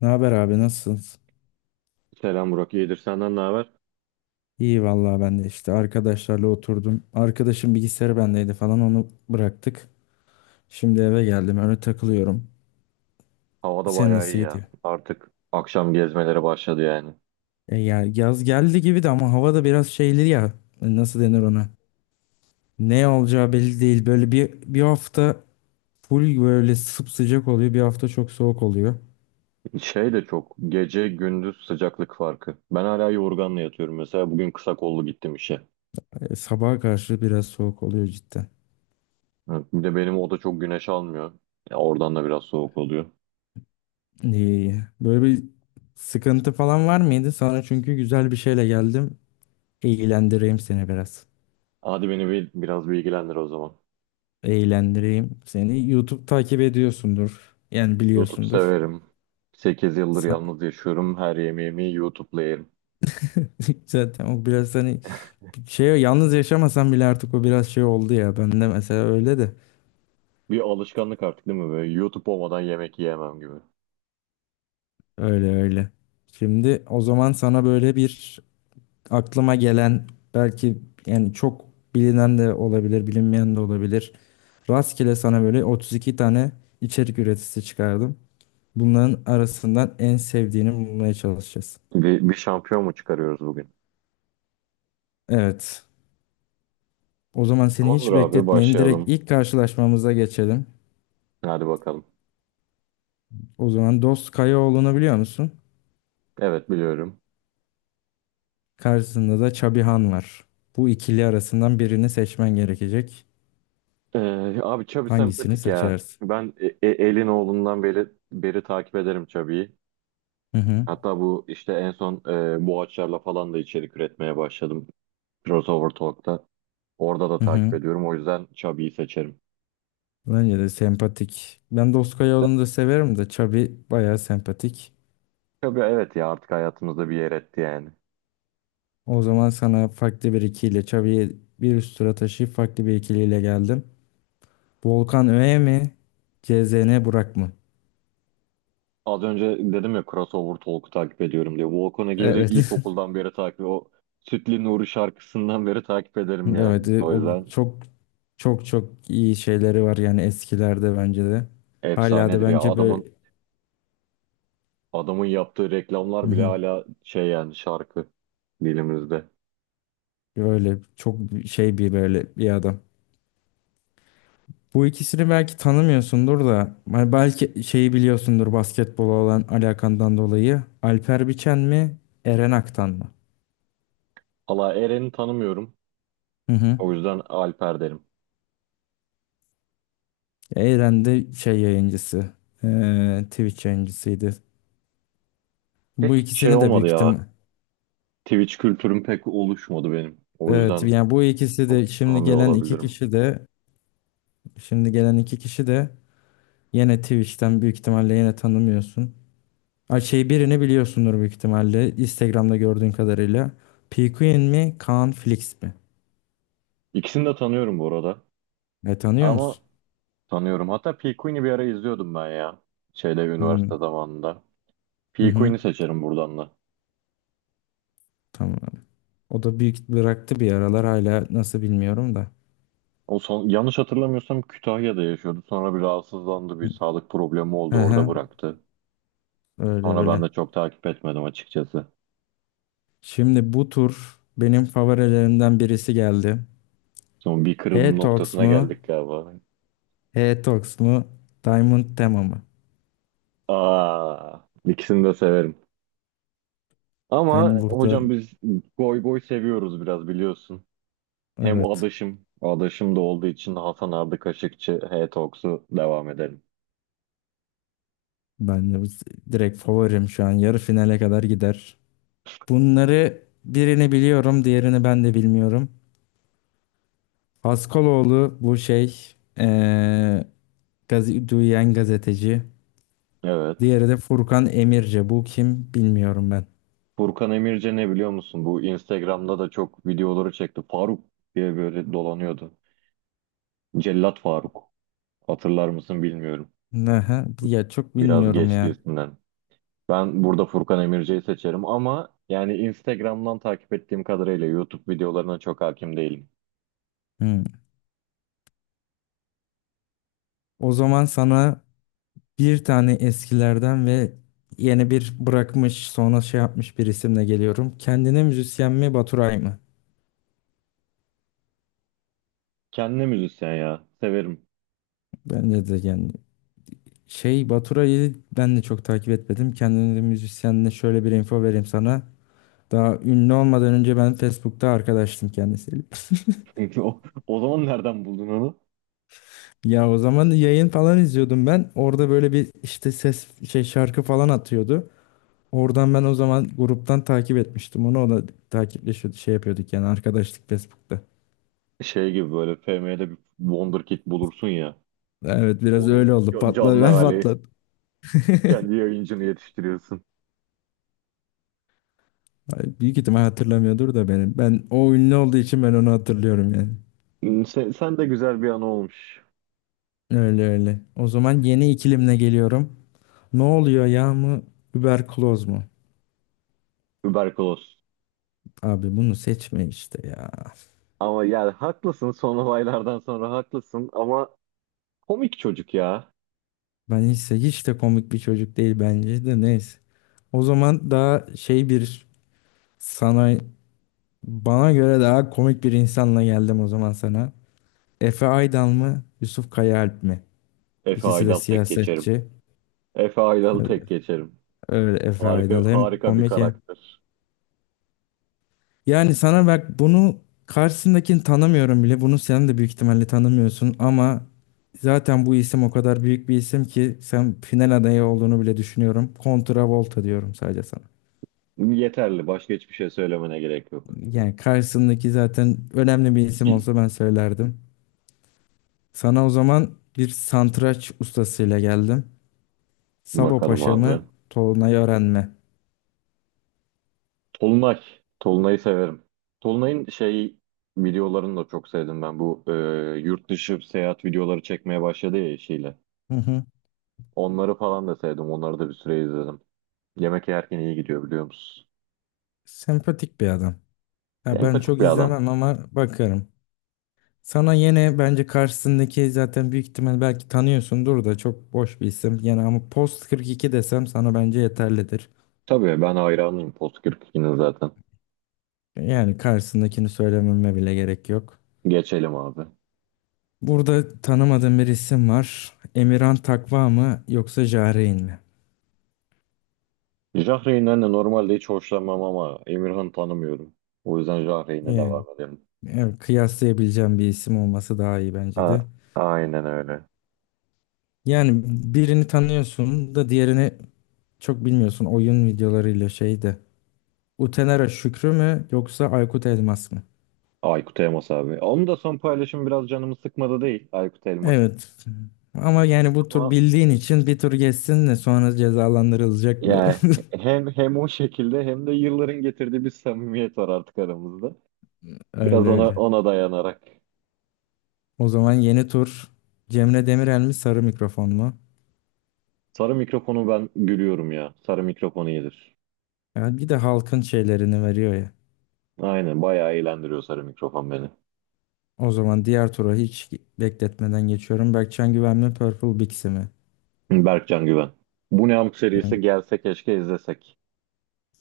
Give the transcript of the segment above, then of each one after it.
Ne haber abi nasılsınız? Selam Burak. İyidir senden ne haber? İyi vallahi ben de işte arkadaşlarla oturdum. Arkadaşım bilgisayarı bendeydi falan onu bıraktık. Şimdi eve geldim öyle takılıyorum. Havada Sen bayağı nasıl iyi gidiyor? ya. Artık akşam gezmelere başladı yani. E ya yaz geldi gibi de ama hava da biraz şeyli ya. Nasıl denir ona? Ne olacağı belli değil. Böyle bir hafta full böyle sıcak oluyor. Bir hafta çok soğuk oluyor. Şey de çok. Gece gündüz sıcaklık farkı. Ben hala yorganla yatıyorum. Mesela bugün kısa kollu gittim işe. Sabaha karşı biraz soğuk oluyor cidden. Evet, bir de benim oda çok güneş almıyor. Ya oradan da biraz soğuk oluyor. İyi. Böyle bir sıkıntı falan var mıydı? Sana çünkü güzel bir şeyle geldim. Eğlendireyim seni biraz. Hadi beni biraz bilgilendir o zaman. Eğlendireyim seni. YouTube takip ediyorsundur. Yani YouTube biliyorsundur. severim. 8 yıldır Sa- yalnız yaşıyorum. Her yemeğimi YouTube'la yerim. Zaten o biraz hani şey yalnız yaşamasan bile artık o biraz şey oldu ya. Ben de mesela öyle de. Bir alışkanlık artık değil mi böyle? YouTube olmadan yemek yiyemem gibi. Öyle öyle. Şimdi o zaman sana böyle bir aklıma gelen belki yani çok bilinen de olabilir, bilinmeyen de olabilir. Rastgele sana böyle 32 tane içerik üreticisi çıkardım. Bunların arasından en sevdiğini bulmaya çalışacağız. Bir şampiyon mu çıkarıyoruz bugün? Evet. O zaman seni Tamamdır hiç abi bekletmeyeyim. Direkt başlayalım. ilk karşılaşmamıza geçelim. Hadi bakalım. O zaman Dost Kayaoğlu'nu biliyor musun? Evet biliyorum. Karşısında da Çabihan var. Bu ikili arasından birini seçmen gerekecek. Abi Chubby Hangisini sempatik ya. seçersin? Ben elin oğlundan beri takip ederim Chubby'yi. Hı hı. Hatta bu işte en son Boğaçlar'la falan da içerik üretmeye başladım. Crossover Talk'ta. Orada da Hı takip hı. ediyorum. O yüzden Chubby'yi seçerim. Bence de sempatik. Ben Dost İşte Kayaoğlu'nu da severim de Çabi bayağı sempatik. Chubby, evet ya, artık hayatımızda bir yer etti yani. O zaman sana farklı bir ikiyle Çabi'yi bir üst tura taşıyıp farklı bir ikiliyle geldim. Volkan Öğe mi? CZN Burak mı? Az önce dedim ya Crossover Talk'u takip ediyorum diye. Volkan Ege'yi de Evet. ilkokuldan beri takip O Sütlü Nuri şarkısından beri takip ederim yani. Evet, O o yüzden çok çok çok iyi şeyleri var yani eskilerde bence de. Hala da efsanedir ya. bence böyle. Adamın yaptığı reklamlar Hı bile hı. hala şey yani şarkı dilimizde. Öyle çok şey bir böyle bir adam. Bu ikisini belki tanımıyorsundur da hani belki şeyi biliyorsundur basketbola olan alakandan dolayı. Alper Biçen mi, Eren Aktan mı? Valla Eren'i tanımıyorum. Hı hı. O yüzden Alper derim. Eren de şey yayıncısı, Twitch yayıncısıydı. Bu Pek şey ikisini de olmadı büyük ya. ihtimal. Twitch kültürüm pek oluşmadı benim. O Evet, yüzden yani bu ikisi de çok şimdi tanımıyor gelen iki olabilirim. kişi de. Şimdi gelen iki kişi de Yine Twitch'ten büyük ihtimalle yine tanımıyorsun. Ay şey birini biliyorsundur büyük ihtimalle Instagram'da gördüğün kadarıyla. PQN mi Kaan Flix mi? İkisini de tanıyorum bu arada. E tanıyor Ama musun? tanıyorum. Hatta P. Queen'i bir ara izliyordum ben ya. Şeyde üniversite Hmm. zamanında. Hı P. hı. Queen'i seçerim buradan da. Tamam. O da büyük bıraktı bir aralar hala nasıl bilmiyorum da. O son, yanlış hatırlamıyorsam Kütahya'da yaşıyordu. Sonra bir rahatsızlandı. Bir sağlık problemi Hı oldu. Orada hı. bıraktı. Öyle Sonra ben öyle. de çok takip etmedim açıkçası. Şimdi bu tur benim favorilerimden birisi geldi. Son bir kırılma H-Tox noktasına mu? geldik galiba. H-Tox mu? Diamond Tema mı? Aa, ikisini de severim. Ben Ama burada hocam biz goy goy seviyoruz biraz biliyorsun. Hem evet. adaşım da olduğu için Hasan Ardı Kaşıkçı, H-Talks'u devam edelim. Ben de direkt favorim şu an. Yarı finale kadar gider. Bunları birini biliyorum, diğerini ben de bilmiyorum. Haskaloğlu bu şey gazi, duyan gazeteci. Evet. Diğeri de Furkan Emirce. Bu kim bilmiyorum ben. Furkan Emirce ne biliyor musun? Bu Instagram'da da çok videoları çekti. Faruk diye böyle dolanıyordu. Cellat Faruk. Hatırlar mısın bilmiyorum. Aha, ya çok Biraz bilmiyorum geçti ya. üstünden. Ben burada Furkan Emirci'yi seçerim ama yani Instagram'dan takip ettiğim kadarıyla YouTube videolarına çok hakim değilim. Hmm. O zaman sana bir tane eskilerden ve yeni bir bırakmış sonra şey yapmış bir isimle geliyorum. Kendine müzisyen mi Baturay mı? Kendine müzisyen ya. Severim. Bence de yani. Şey Baturay'ı ben de çok takip etmedim. Kendini müzisyenle şöyle bir info vereyim sana. Daha ünlü olmadan önce ben Facebook'ta arkadaştım kendisiyle. O, o zaman nereden buldun onu? Ya o zaman yayın falan izliyordum ben. Orada böyle bir işte ses şey şarkı falan atıyordu. Oradan ben o zaman gruptan takip etmiştim onu. O da takipleşiyordu şey yapıyorduk yani arkadaşlık Facebook'ta. Şey gibi böyle FM'de bir Wonderkid bulursun ya. Evet biraz Onun öyle oldu. Patladı canlı ben hali. patladım. Kendi yayıncını yetiştiriyorsun. Ay, büyük ihtimal hatırlamıyordur da benim. Ben o ünlü olduğu için ben onu hatırlıyorum yani. Sen de güzel bir an olmuş. Öyle öyle. O zaman yeni ikilimle geliyorum. Ne oluyor ya mı? Überkloz mu? Überkoloz. Abi bunu seçme işte ya. Ama yani haklısın son olaylardan sonra haklısın ama komik çocuk ya. Ben hiç de komik bir çocuk değil bence de neyse. O zaman daha şey bir sana bana göre daha komik bir insanla geldim o zaman sana. Efe Aydal mı? Yusuf Kayaalp mi? Efe İkisi de Aydal tek geçerim. siyasetçi. Efe Aydal'ı Öyle, tek geçerim. öyle Efe Harika Aydal hem harika bir komik hem. karakter. Yani sana bak bunu karşısındakini tanımıyorum bile. Bunu sen de büyük ihtimalle tanımıyorsun ama zaten bu isim o kadar büyük bir isim ki sen final adayı olduğunu bile düşünüyorum. Volta diyorum sadece sana. Yeterli. Başka hiçbir şey söylemene gerek yok. Yani karşısındaki zaten önemli bir isim olsa ben söylerdim. Sana o zaman bir santraç ustasıyla geldim. Sabo Bakalım Paşa mı, abi. Tolunay Ören mi? Tolunay. Tolunay'ı severim. Tolunay'ın şey videolarını da çok sevdim ben. Bu yurt dışı seyahat videoları çekmeye başladı ya eşiyle. Hı hı. Onları falan da sevdim. Onları da bir süre izledim. Yemek yerken iyi gidiyor biliyor musun? Sempatik bir adam. Ha, ben Empatik çok bir adam. izlemem ama bakarım. Sana yine bence karşısındaki zaten büyük ihtimal belki tanıyorsundur da çok boş bir isim. Yani ama Post 42 desem sana bence yeterlidir. Tabii ben hayranıyım Post 42'nin zaten. Yani karşısındakini söylememe bile gerek yok. Geçelim abi. Burada tanımadığım bir isim var. Emirhan Takva mı yoksa Jarein mi? Jahreyn'den de normalde hiç hoşlanmam ama Emirhan'ı tanımıyorum. O yüzden Jahreyn'e Yani, devam edelim. evet, kıyaslayabileceğim bir isim olması daha iyi bence A- de. aynen öyle. Yani birini tanıyorsun da diğerini çok bilmiyorsun oyun videolarıyla şeyde. Utenera Şükrü mü yoksa Aykut Elmas mı? Aykut Elmas abi. Onun da son paylaşımı biraz canımı sıkmadı değil Aykut Elmas'ın. Evet. Ama yani bu tur Ama bildiğin için bir tur geçsin de sonra cezalandırılacak bu. yani hem o şekilde hem de yılların getirdiği bir samimiyet var artık aramızda. Biraz Öyle ona öyle. ona dayanarak. O zaman yeni tur Cemre Demirel mi sarı mikrofon mu? Sarı mikrofonu ben gülüyorum ya. Sarı mikrofonu iyidir. Ya bir de halkın şeylerini veriyor ya. Aynen bayağı eğlendiriyor sarı mikrofon beni. O zaman diğer tura hiç bekletmeden geçiyorum. Berkcan Güven mi Purple Bixi mi? Berkcan Güven. Bu ne amk Ben, serisi gelse keşke izlesek.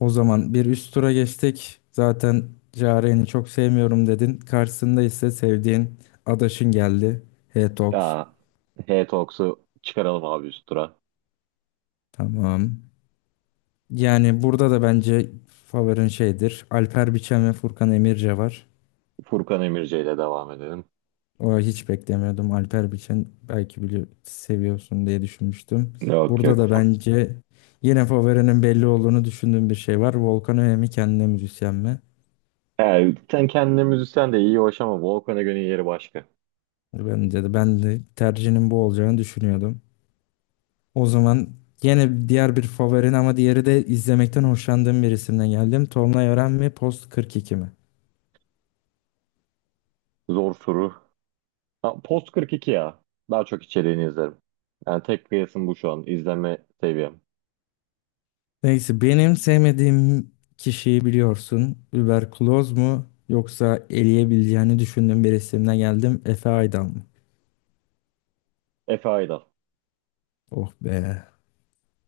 O zaman bir üst tura geçtik. Zaten Yaren'i çok sevmiyorum dedin. Karşısında ise sevdiğin adaşın geldi. H-Tox. Ya H-Talks'u çıkaralım abi üst tura. Tamam. Yani burada da bence favorin şeydir. Alper Biçen ve Furkan Emirce var. Furkan Emirce ile devam edelim. O hiç beklemiyordum. Alper Biçen belki bili seviyorsun diye düşünmüştüm. Yok yok. Burada da bence yine favorinin belli olduğunu düşündüğüm bir şey var. Volkan Öğe kendine müzisyen mi? He, sen kendine müzisyen de iyi hoş ama Volkan'a göre yeri başka. Bence de ben de tercihinin bu olacağını düşünüyordum. O zaman yine diğer bir favorin ama diğeri de izlemekten hoşlandığım bir isimden geldim. Tolunay Ören mi? Post 42 mi? Zor soru. Ha, Post 42 ya. Daha çok içeriğini izlerim. Yani tek kıyasım bu şu an. İzleme seviyem. Neyse benim sevmediğim kişiyi biliyorsun. Überkloz mu yoksa eleyebileceğini düşündüğüm bir isimden geldim. Efe Aydan mı? Efe Aydal. Oh be.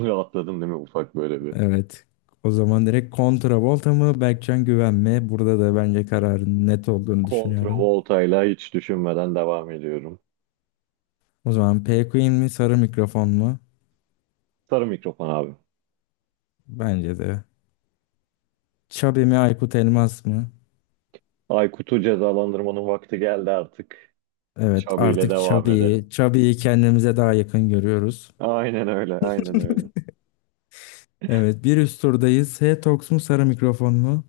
Rahatladım değil mi ufak böyle bir. Evet. O zaman direkt Volta mı Berkcan Güven mi? Burada da bence kararın net olduğunu düşünüyorum. Kontravolta'yla hiç düşünmeden devam ediyorum. O zaman P Queen mi sarı mikrofon mu? Sarı mikrofon abi. Bence de. Chubby mi Aykut Elmas mı? Aykut'u cezalandırmanın vakti geldi artık. Evet Şabi ile artık devam Chubby'yi edelim. Chubby'yi kendimize daha yakın görüyoruz. Aynen öyle, aynen öyle. Evet bir üst turdayız. H-Tox mu sarı mikrofon mu?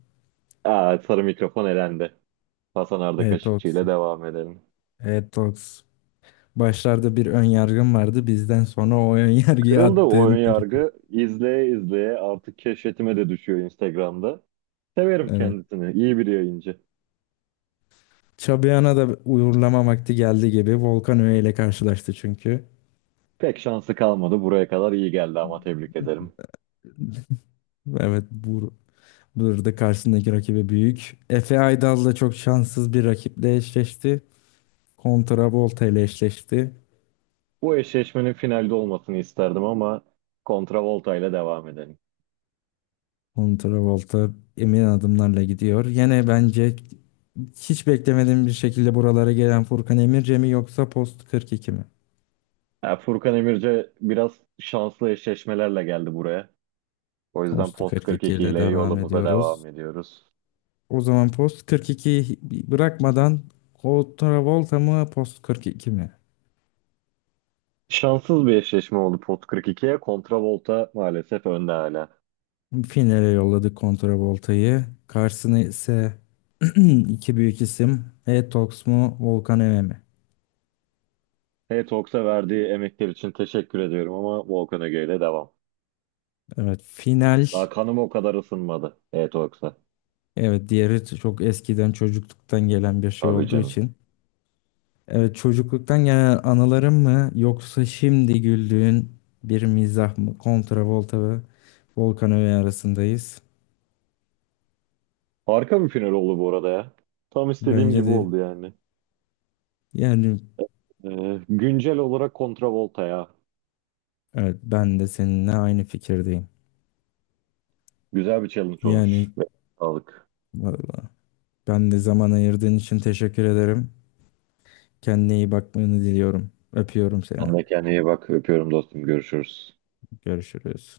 Sarı mikrofon elendi. Hasan Arda Evet, Kaşıkçı ile devam edelim. Evet Tox. Başlarda bir ön yargım vardı. Bizden sonra o ön yargıyı Kırıldı o ön attığın birisi. yargı. İzleye izleye artık keşfetime de düşüyor Instagram'da. Severim Evet. kendisini. İyi bir yayıncı. Çabiyan'a da uğurlama vakti geldi gibi. Volkan Öğe ile karşılaştı çünkü. Pek şansı kalmadı. Buraya kadar iyi geldi ama tebrik ederim. Evet burada karşısındaki rakibi büyük. Efe Aydal da çok şanssız bir rakiple eşleşti. Volta ile eşleşti. Bu eşleşmenin finalde olmasını isterdim ama kontravolta ile devam edelim. Volta emin adımlarla gidiyor. Yine bence hiç beklemediğim bir şekilde buralara gelen Furkan Emirce mi yoksa Post 42 mi? Ya Furkan Emirce biraz şanslı eşleşmelerle geldi buraya. O yüzden Post Post 42 42 ile ile devam yolumuza ediyoruz. devam ediyoruz. O zaman Post 42 bırakmadan Volta mı Post 42 mi? Şanssız bir eşleşme oldu Post 42'ye. Kontravolta maalesef önde hala. Finale yolladık Volta'yı. Karşısına ise iki büyük isim. Etox mu Volkan Eme mi? H-Talks'a verdiği emekler için teşekkür ediyorum ama Volkan Öge ile devam. Evet final. Daha kanım o kadar ısınmadı H-Talks'a. Evet diğeri çok eskiden çocukluktan gelen bir şey Tabii olduğu canım. için. Evet çocukluktan gelen anılarım mı yoksa şimdi güldüğün bir mizah mı? Volta ve Volkan Eme arasındayız. Harika bir final oldu bu arada ya. Tam istediğim Bence gibi de oldu yani. yani. Güncel olarak Volta ya. Evet, ben de seninle aynı fikirdeyim. Güzel bir challenge Yani olmuş. Sağlık. vallahi ben de zaman ayırdığın için teşekkür ederim. Kendine iyi bakmanı diliyorum. Öpüyorum seni. Sen de kendine iyi bak. Öpüyorum dostum. Görüşürüz. Görüşürüz.